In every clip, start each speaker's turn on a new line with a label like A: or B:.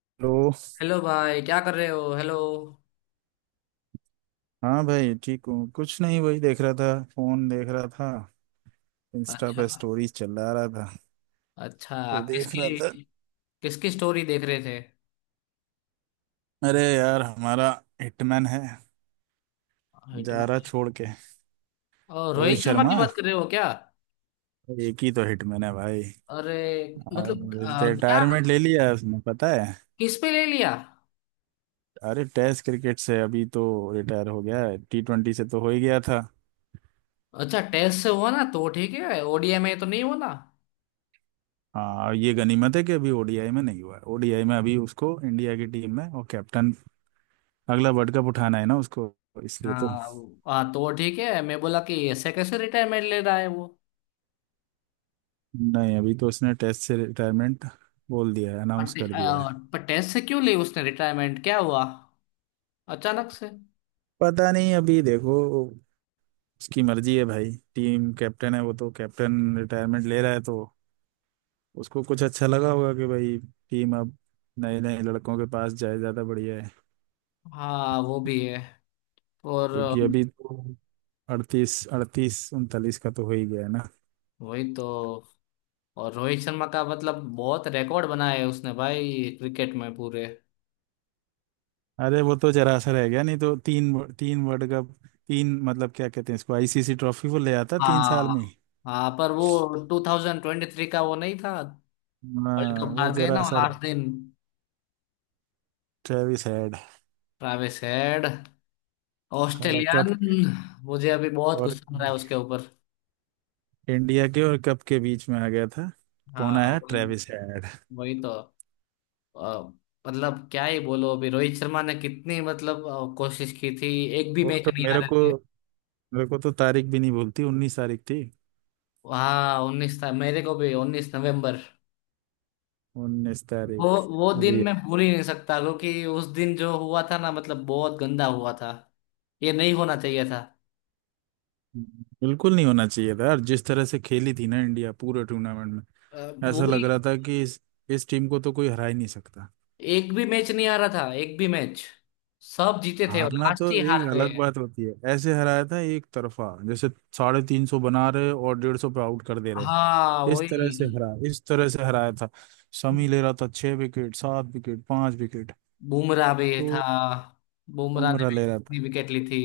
A: Hello.
B: Hello भाई क्या कर रहे हो हेलो।
A: हाँ भाई, ठीक हूँ। कुछ नहीं, वही देख रहा था, फोन देख रहा था। इंस्टा
B: अच्छा।
A: पे स्टोरीज चला रहा था।
B: अच्छा
A: तो देख रहा
B: किसकी
A: था।
B: किसकी स्टोरी देख रहे थे?
A: अरे यार, हमारा हिटमैन है, जा रहा
B: हिटमैन
A: छोड़ के।
B: और
A: रोहित
B: रोहित शर्मा की
A: शर्मा।
B: बात कर रहे हो क्या?
A: एक ही तो हिटमैन है भाई।
B: अरे मतलब क्या?
A: रिटायरमेंट ले लिया उसने, पता है?
B: किस पे ले लिया?
A: अरे टेस्ट क्रिकेट से अभी तो रिटायर हो गया है। टी ट्वेंटी से तो हो ही गया था।
B: अच्छा टेस्ट से हुआ ना तो ठीक है। ओडीआई में तो नहीं हुआ ना?
A: हाँ, और ये गनीमत है कि अभी ओडीआई में नहीं हुआ। ओडीआई में अभी उसको इंडिया की टीम में और कैप्टन, अगला वर्ल्ड कप उठाना है ना उसको, इसलिए तो।
B: हाँ हाँ, तो ठीक है मैं बोला कि ऐसे कैसे रिटायरमेंट ले रहा है वो।
A: नहीं, अभी तो उसने टेस्ट से रिटायरमेंट बोल दिया है, अनाउंस कर दिया है।
B: पर टेस्ट से क्यों ली उसने रिटायरमेंट? क्या हुआ अचानक से?
A: पता नहीं, अभी देखो उसकी मर्जी है भाई, टीम कैप्टन है वो, तो कैप्टन रिटायरमेंट ले रहा है तो उसको कुछ अच्छा लगा होगा कि भाई टीम अब नए नए लड़कों के पास जाए, ज़्यादा बढ़िया है।
B: हाँ वो भी है। और
A: क्योंकि अभी तो अड़तीस, अड़तीस उनतालीस का तो हो ही गया है ना।
B: वही तो। और रोहित शर्मा का मतलब बहुत रिकॉर्ड बनाया है उसने भाई क्रिकेट में पूरे।
A: अरे वो तो जरा सा रह गया, नहीं तो तीन वर्ल्ड कप, तीन मतलब क्या कहते हैं इसको, आईसीसी ट्रॉफी, वो ले आता तीन साल
B: हाँ।
A: में।
B: हाँ पर वो 2023 का वो नहीं था, वर्ल्ड
A: हाँ
B: कप
A: वो
B: हार गए
A: जरा
B: ना
A: सा रह।
B: लास्ट दिन।
A: ट्रेविस हेड
B: ट्रैविस हेड,
A: साला, कप के
B: ऑस्ट्रेलियन। मुझे अभी बहुत
A: और
B: गुस्सा हो रहा है उसके ऊपर।
A: इंडिया के और कप के बीच में आ गया था। कौन
B: हाँ
A: आया?
B: वही।
A: Travis head.
B: वही तो अ, मतलब क्या ही बोलो, अभी रोहित शर्मा ने कितनी मतलब कोशिश की थी। एक भी
A: वो
B: मैच
A: तो
B: नहीं
A: मेरे
B: हारे
A: को,
B: थे।
A: मेरे को तो तारीख भी नहीं भूलती, उन्नीस तारीख थी।
B: हाँ उन्नीस था, मेरे को भी उन्नीस नवंबर।
A: उन्नीस
B: वो
A: तारीख।
B: वो दिन
A: अभी
B: मैं भूल ही नहीं सकता, क्योंकि उस दिन जो हुआ था ना मतलब बहुत गंदा हुआ था। ये नहीं होना चाहिए था।
A: बिल्कुल नहीं होना चाहिए था यार। जिस तरह से खेली थी ना इंडिया पूरे टूर्नामेंट में,
B: अ,
A: ऐसा
B: वही।
A: लग रहा था कि इस टीम को तो कोई हरा ही नहीं सकता।
B: एक भी मैच नहीं आ रहा था, एक भी मैच। सब जीते थे और
A: हारना तो
B: लास्ट ही
A: एक
B: हार
A: अलग
B: गए।
A: बात होती है, ऐसे हराया था, एक तरफा जैसे, साढ़े तीन सौ बना रहे और डेढ़ सौ पे आउट कर दे रहे।
B: हाँ
A: इस तरह से
B: वही।
A: हरा, इस तरह से हराया था। शमी ले रहा था छह विकेट, सात विकेट, पांच विकेट।
B: बुमराह भी था,
A: तो
B: बुमराह ने
A: बुमराह
B: भी
A: ले रहा
B: इतनी
A: था।
B: विकेट ली थी।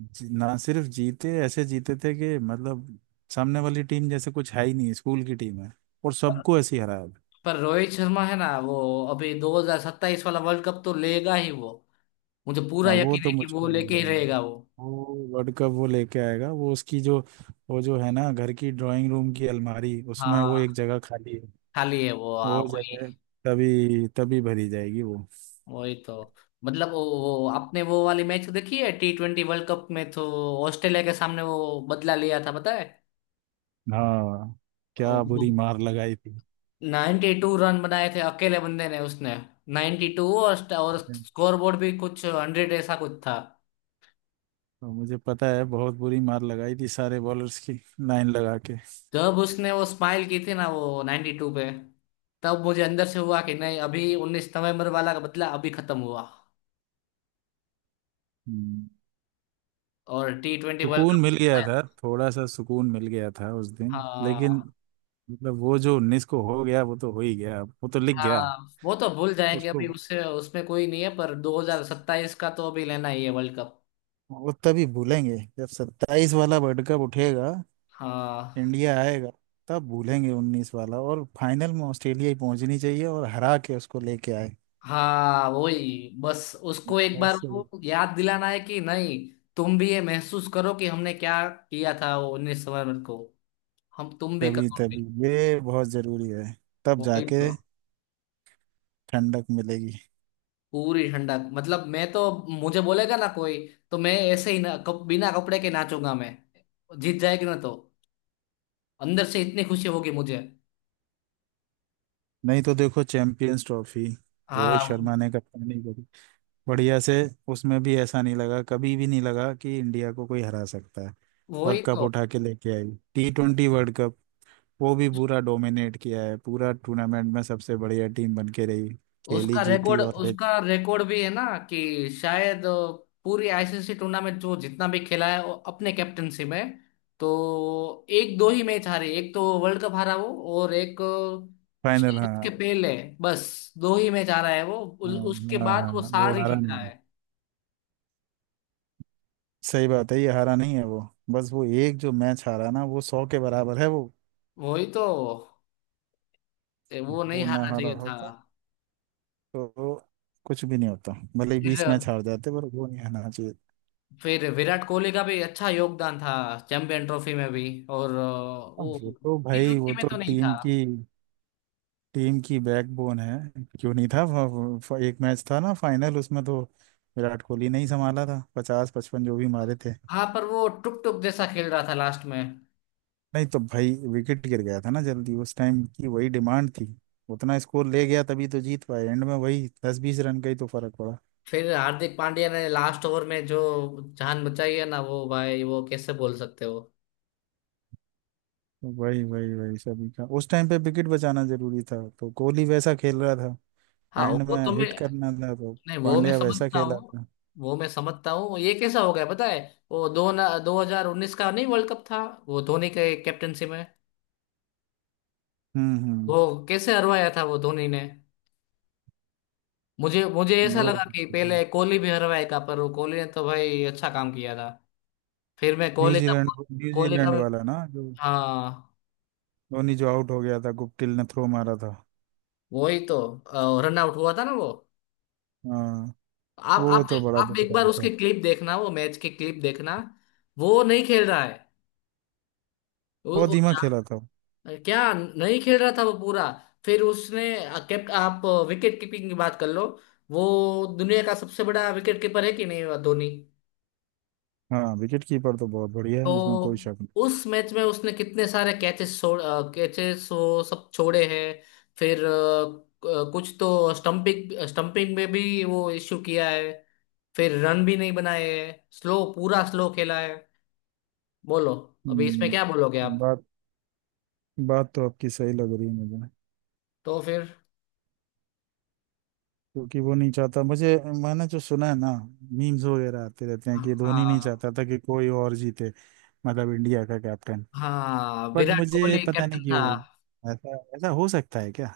A: ना सिर्फ जीते, ऐसे जीते थे कि मतलब सामने वाली टीम जैसे कुछ है ही नहीं, स्कूल की टीम है। और
B: पर
A: सबको ऐसे ही हराया था।
B: पर रोहित शर्मा है ना वो, अभी 2027 वाला वर्ल्ड कप तो लेगा ही वो। मुझे पूरा
A: हाँ, वो
B: यकीन
A: तो
B: है कि
A: मुझको
B: वो लेके
A: लग
B: ही
A: रहा है
B: रहेगा वो।
A: वो वर्ल्ड कप वो लेके आएगा। वो उसकी जो, वो जो है ना घर की ड्राइंग रूम की अलमारी, उसमें वो
B: हाँ
A: एक जगह खाली है।
B: खाली है वो, हाँ
A: वो
B: वही।
A: जगह तभी तभी भरी जाएगी वो।
B: वही तो। मतलब वो आपने वो वाली मैच देखी है टी ट्वेंटी वर्ल्ड कप में तो? ऑस्ट्रेलिया के सामने वो बदला लिया था पता है।
A: हाँ, क्या बुरी मार लगाई थी।
B: नाइन्टी टू रन बनाए थे अकेले बंदे ने उसने। नाइन्टी टू और स्कोर बोर्ड भी कुछ हंड्रेड ऐसा कुछ था।
A: तो मुझे पता है, बहुत बुरी मार लगाई थी सारे बॉलर्स की, लाइन लगा के।
B: जब उसने वो स्माइल की थी ना वो नाइन्टी टू पे, तब मुझे अंदर से हुआ कि नहीं, अभी उन्नीस नवंबर वाला का बदला अभी खत्म हुआ।
A: हम्म,
B: और टी ट्वेंटी वर्ल्ड
A: सुकून
B: कप
A: मिल गया
B: आया।
A: था, थोड़ा सा सुकून मिल गया था उस दिन, लेकिन।
B: हाँ।
A: मतलब वो जो उन्नीस को हो गया, वो तो हो ही गया, वो तो लिख गया
B: हाँ वो तो भूल जाएंगे, अभी
A: उसको।
B: उससे उसमें कोई नहीं है, पर 2027 का तो अभी लेना ही है वर्ल्ड कप।
A: वो तभी भूलेंगे जब सत्ताईस वाला वर्ल्ड कप उठेगा,
B: हाँ
A: इंडिया आएगा। तब भूलेंगे उन्नीस वाला। और फाइनल में ऑस्ट्रेलिया ही पहुंचनी चाहिए, और हरा के उसको लेके आए
B: हाँ वही बस। उसको एक बार
A: ऐसे।
B: वो याद दिलाना है कि नहीं तुम भी ये महसूस करो कि हमने क्या किया था वो उन्नीस नवंबर को। हम तुम भी
A: तभी तभी,
B: करोगे।
A: ये बहुत जरूरी है, तब
B: वही
A: जाके
B: तो।
A: ठंडक मिलेगी।
B: पूरी ठंडक, मतलब मैं तो, मुझे बोलेगा ना कोई तो मैं ऐसे ही ना बिना कपड़े के नाचूंगा मैं। जीत जाएगी ना तो अंदर से इतनी खुशी होगी मुझे।
A: नहीं तो देखो चैंपियंस ट्रॉफी, रोहित शर्मा
B: हाँ
A: ने कप्तानी करी बढ़िया से। उसमें भी ऐसा नहीं लगा, कभी भी नहीं लगा कि इंडिया को कोई हरा सकता है। और
B: वही
A: कप
B: तो।
A: उठा के लेके आई, टी ट्वेंटी वर्ल्ड कप वो भी पूरा डोमिनेट किया है, पूरा टूर्नामेंट में सबसे बढ़िया टीम बन के रही, खेली, जीती और लेके,
B: उसका रिकॉर्ड भी है ना कि शायद पूरी आईसीसी टूर्नामेंट जो जितना भी खेला है वो अपने कैप्टनसी में, तो एक दो ही मैच हारे, एक तो वर्ल्ड कप हारा वो और एक
A: फाइनल।
B: शायद उसके
A: हाँ,
B: पहले, बस दो ही मैच हारा है वो।
A: हाँ,
B: उसके
A: हाँ,
B: बाद
A: हाँ,
B: वो
A: हाँ, वो
B: सारी
A: हारा
B: जीता
A: नहीं।
B: है।
A: सही बात है, ये हारा नहीं है वो। बस वो एक जो मैच हारा ना, वो सौ के बराबर है वो।
B: वही तो। वो नहीं
A: वो ना
B: हारना
A: हारा
B: चाहिए था।
A: होता तो कुछ भी नहीं होता, भले ही बीस मैच
B: फिर
A: हार जाते, पर वो नहीं हारना चाहिए।
B: फिर विराट कोहली का भी अच्छा योगदान था चैंपियन ट्रॉफी में भी। और
A: अब
B: वो
A: वो तो
B: टी
A: भाई, वो
B: ट्वेंटी में
A: तो
B: तो नहीं था।
A: टीम की बैकबोन है। क्यों नहीं था? वो एक मैच था ना फाइनल, उसमें तो विराट कोहली ने ही संभाला था, पचास पचपन जो भी मारे थे।
B: हाँ पर वो टुक टुक जैसा खेल रहा था लास्ट में।
A: नहीं तो भाई, विकेट गिर गया था ना जल्दी, उस टाइम की वही डिमांड थी। उतना स्कोर ले गया तभी तो जीत पाए एंड में, वही दस बीस रन का ही तो फर्क पड़ा।
B: फिर हार्दिक पांड्या ने लास्ट ओवर में जो जान बचाई है ना वो भाई, वो कैसे बोल सकते हो?
A: वही, वही, वही, सभी का उस टाइम पे विकेट बचाना जरूरी था, तो कोहली वैसा खेल रहा था।
B: हाँ
A: एंड
B: वो
A: में
B: तो मैं,
A: हिट करना था तो
B: नहीं वो मैं
A: पांड्या वैसा
B: समझता
A: खेला
B: हूँ।
A: था।
B: वो मैं समझता हूँ ये कैसा हो गया पता है? वो दो हजार उन्नीस का नहीं वर्ल्ड कप था वो धोनी के कैप्टनसी में?
A: हम्म, हम्म,
B: वो कैसे हरवाया था वो धोनी ने। मुझे मुझे ऐसा
A: वो
B: लगा कि पहले कोहली भी हरवाएगा, पर वो कोहली ने तो भाई अच्छा काम किया था। फिर मैं कोहली का,
A: न्यूजीलैंड
B: कोहली का
A: न्यूजीलैंड
B: मैं,
A: वाला ना जो,
B: हाँ
A: धोनी जो आउट हो गया था, गुप्टिल ने थ्रो मारा था।
B: वही तो। रन आउट हुआ था ना वो।
A: हाँ,
B: आप
A: वो
B: आप
A: तो बड़ा
B: आप एक बार
A: दुखदायी था।
B: उसके क्लिप देखना, वो मैच के क्लिप देखना। वो नहीं खेल रहा है वो,
A: बहुत धीमा खेला था वो।
B: क्या नहीं खेल रहा था वो पूरा। फिर उसने कैप, आप विकेट कीपिंग की बात कर लो, वो दुनिया का सबसे बड़ा विकेट कीपर है कि नहीं वो धोनी?
A: हाँ, विकेट कीपर तो बहुत बढ़िया है, इसमें कोई
B: तो
A: शक नहीं।
B: उस मैच में उसने कितने सारे कैचेस छोड़, कैचेस वो सब छोड़े हैं। फिर कुछ तो स्टंपिंग, स्टंपिंग में भी वो इश्यू किया है। फिर रन भी नहीं बनाए है, स्लो पूरा स्लो खेला है। बोलो, अभी इसमें क्या बोलोगे आप?
A: बात बात तो आपकी सही लग रही है मुझे।
B: तो फिर
A: क्योंकि वो नहीं चाहता मुझे, मैंने जो सुना है ना, मीम्स वगैरह आते रहते हैं कि धोनी नहीं
B: हाँ।
A: चाहता था कि कोई और जीते। मतलब इंडिया का कैप्टन।
B: हाँ
A: बट
B: विराट
A: मुझे
B: कोहली
A: पता
B: कैप्टन
A: नहीं
B: था।
A: क्यों, ऐसा ऐसा हो सकता है क्या?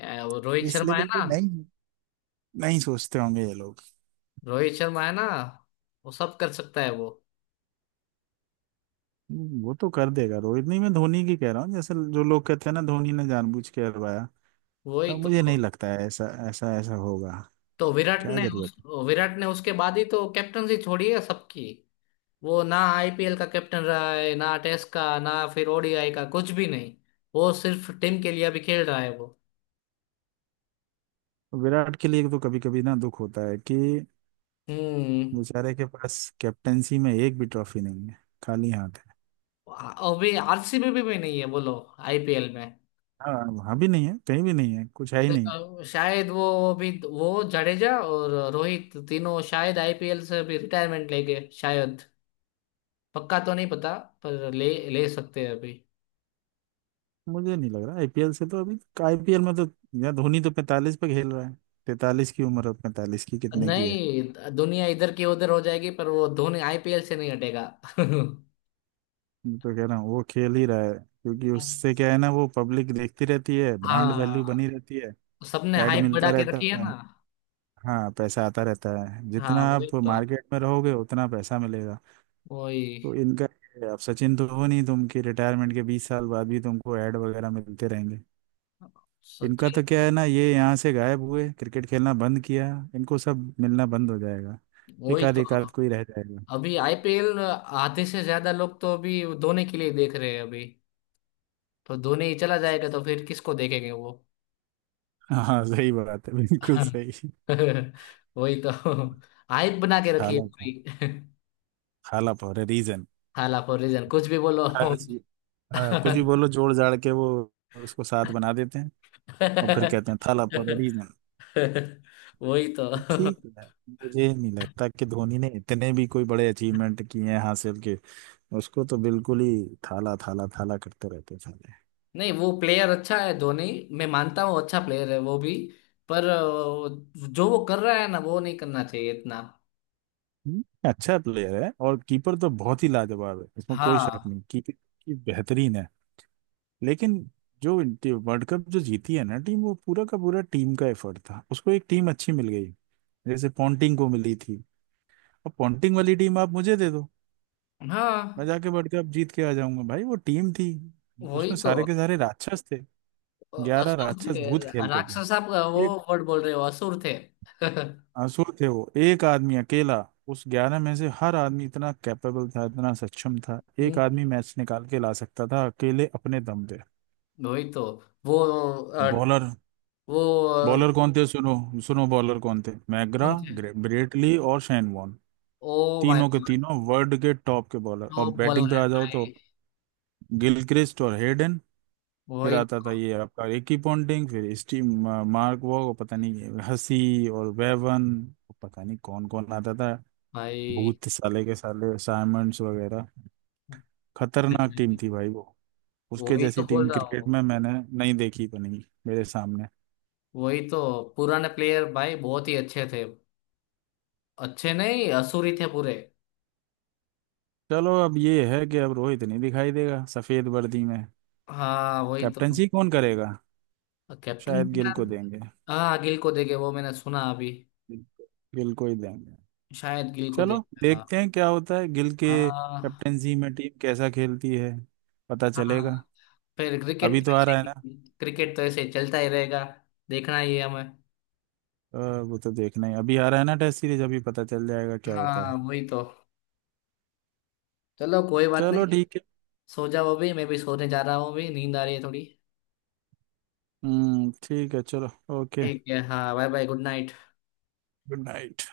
B: वो रोहित
A: इस
B: शर्मा है
A: लेवल पे
B: ना,
A: नहीं, नहीं सोचते होंगे ये लोग।
B: रोहित शर्मा है ना, वो सब कर सकता है वो।
A: वो तो कर देगा रोहित। नहीं, मैं धोनी की कह रहा हूँ, जैसे जो लोग कहते हैं ना, धोनी ने जानबूझ के हरवाया,
B: वही
A: तो मुझे नहीं
B: तो।
A: लगता है ऐसा ऐसा ऐसा होगा।
B: तो विराट
A: क्या
B: ने
A: जरूरत
B: उस विराट ने उसके बाद ही तो कैप्टनसी छोड़ी है सबकी। वो ना आईपीएल का कैप्टन रहा है ना टेस्ट का ना फिर ओडीआई का, कुछ भी नहीं। वो सिर्फ टीम के लिए अभी खेल रहा है वो।
A: है? विराट के लिए तो कभी कभी ना दुख होता है कि
B: हम्म।
A: बेचारे के पास कैप्टेंसी में एक भी ट्रॉफी नहीं है, खाली हाथ है।
B: अभी आरसीबी भी नहीं है बोलो आईपीएल में।
A: हाँ, अभी नहीं है, कहीं भी नहीं है, कुछ है ही नहीं।
B: अ, शायद वो अभी वो जडेजा और रोहित तीनों शायद आईपीएल से अभी रिटायरमेंट लेंगे शायद, पक्का तो नहीं पता, पर ले ले सकते हैं अभी।
A: मुझे नहीं लग रहा आईपीएल से तो अभी। आईपीएल में तो यार, धोनी तो 45 पे खेल रहा है। 43 की उम्र है, 45 की, कितने की है?
B: नहीं दुनिया इधर की उधर हो जाएगी पर वो धोनी आईपीएल से नहीं हटेगा।
A: मैं तो कह रहा हूँ वो खेल ही रहा है, क्योंकि उससे क्या है ना, वो पब्लिक देखती रहती है, ब्रांड वैल्यू बनी
B: हाँ।
A: रहती है,
B: सबने
A: एड
B: हाइप बढ़ा
A: मिलता
B: के
A: रहता
B: रखी है
A: है।
B: ना।
A: हाँ, पैसा आता रहता है,
B: हाँ
A: जितना
B: वही
A: आप
B: तो,
A: मार्केट में रहोगे उतना पैसा मिलेगा। तो
B: वही।
A: इनका ये है, अब सचिन तो हो नहीं तुम कि रिटायरमेंट के बीस साल बाद भी तुमको एड वगैरह मिलते रहेंगे। इनका
B: सचिन।
A: तो क्या है ना, ये यहाँ से गायब हुए, क्रिकेट खेलना बंद किया, इनको सब मिलना बंद हो जाएगा। एक
B: वही
A: आध,
B: तो,
A: एक आध कोई रह जाएगा।
B: अभी आईपीएल आधे से ज्यादा लोग तो अभी धोनी के लिए देख रहे हैं अभी। तो धोनी ही चला जाएगा तो फिर किसको देखेंगे वो।
A: हाँ, सही बात है, बिल्कुल सही।
B: वही तो। हाइप बना के रखी है
A: खाला था,
B: पूरी।
A: खाला फॉर ए रीजन।
B: हाला फॉर रीजन, कुछ भी बोलो।
A: हर चीज। हाँ, कुछ भी बोलो जोड़ जाड़ के वो उसको साथ बना देते हैं, और फिर कहते हैं थाला फॉर ए रीजन।
B: वही तो।
A: तो ठीक है। मुझे नहीं लगता कि धोनी ने इतने भी कोई बड़े अचीवमेंट किए हैं हासिल के, उसको तो बिल्कुल ही थाला थाला थाला करते रहते थे।
B: नहीं वो प्लेयर अच्छा है धोनी, मैं मानता हूँ अच्छा प्लेयर है वो भी। पर जो वो कर रहा है ना वो नहीं करना चाहिए इतना।
A: हम्म, अच्छा प्लेयर है, और कीपर तो बहुत ही लाजवाब है, इसमें कोई शक
B: हाँ।
A: नहीं, कीपिंग की बेहतरीन है। लेकिन जो वर्ल्ड कप जो जीती है ना टीम, वो पूरा का पूरा टीम का एफर्ट था, उसको एक टीम अच्छी मिल गई, जैसे पॉन्टिंग को मिली थी। अब पॉन्टिंग वाली टीम आप मुझे दे दो, मैं
B: हाँ
A: जाके वर्ल्ड कप जीत के आ जाऊंगा। भाई वो टीम थी,
B: वही
A: उसमें
B: तो
A: सारे के सारे राक्षस थे। ग्यारह
B: असुर
A: राक्षस
B: थे।
A: भूत खेलते थे।
B: राक्षस आप वो
A: एक
B: वर्ड बोल रहे हो, असुर थे।
A: आंसू थे वो, एक आदमी अकेला उस ग्यारह में से, हर आदमी इतना कैपेबल था, इतना सक्षम था। एक
B: हम्म,
A: आदमी मैच निकाल के ला सकता था अकेले अपने दम पे।
B: वही तो। वो अ,
A: बॉलर,
B: वो अ,
A: बॉलर कौन थे सुनो? सुनो बॉलर कौन थे, मैग्रा,
B: कौन थे?
A: ब्रेटली और शेन वॉर्न।
B: ओ माय
A: तीनों के
B: गॉड।
A: तीनों वर्ल्ड के टॉप के बॉलर। और
B: तो बोल
A: बैटिंग
B: रहे
A: पे
B: हैं
A: आ जाओ तो
B: भाई।
A: गिलक्रिस्ट और हेडन, फिर
B: वही
A: आता था
B: तो
A: ये आपका रिकी पॉन्टिंग, फिर स्टीव, मार्क वॉग, और पता नहीं हसी और वेवन, पता नहीं कौन कौन आता था।
B: भाई।
A: भूत साले के साले साइमंड्स वगैरह। खतरनाक टीम थी भाई वो। उसके
B: वही तो
A: जैसी
B: बोल
A: टीम
B: रहा
A: क्रिकेट
B: हूँ।
A: में मैंने नहीं देखी बनी मेरे सामने।
B: वही तो, पुराने प्लेयर भाई बहुत ही अच्छे थे, अच्छे नहीं असुर ही थे पूरे।
A: चलो अब ये है कि अब रोहित नहीं दिखाई देगा सफेद वर्दी में।
B: हाँ वही तो।
A: कैप्टनसी कौन करेगा?
B: कैप्टन,
A: शायद गिल को देंगे।
B: हाँ गिल को देंगे, वो मैंने सुना अभी,
A: गिल को, गिल को ही देंगे।
B: शायद गिल को
A: चलो
B: देंगे। हाँ।
A: देखते हैं क्या होता है, गिल के
B: हाँ।
A: कैप्टनसी में टीम कैसा खेलती है, पता
B: हाँ
A: चलेगा।
B: फिर
A: अभी
B: क्रिकेट तो
A: तो आ
B: ऐसे
A: रहा है
B: ही,
A: ना।
B: क्रिकेट तो ऐसे ही चलता ही रहेगा, देखना ही है हमें।
A: अ, वो तो देखना ही, अभी आ रहा है ना टेस्ट सीरीज, अभी पता चल जाएगा क्या होता
B: हाँ
A: है।
B: वही तो, चलो कोई बात नहीं।
A: चलो ठीक है।
B: सो जाओ, अभी मैं भी सोने जा रहा हूँ, अभी नींद आ रही है थोड़ी।
A: हम्म, ठीक है। चलो, ओके,
B: ठीक है हाँ, bye bye, good night.
A: Good night.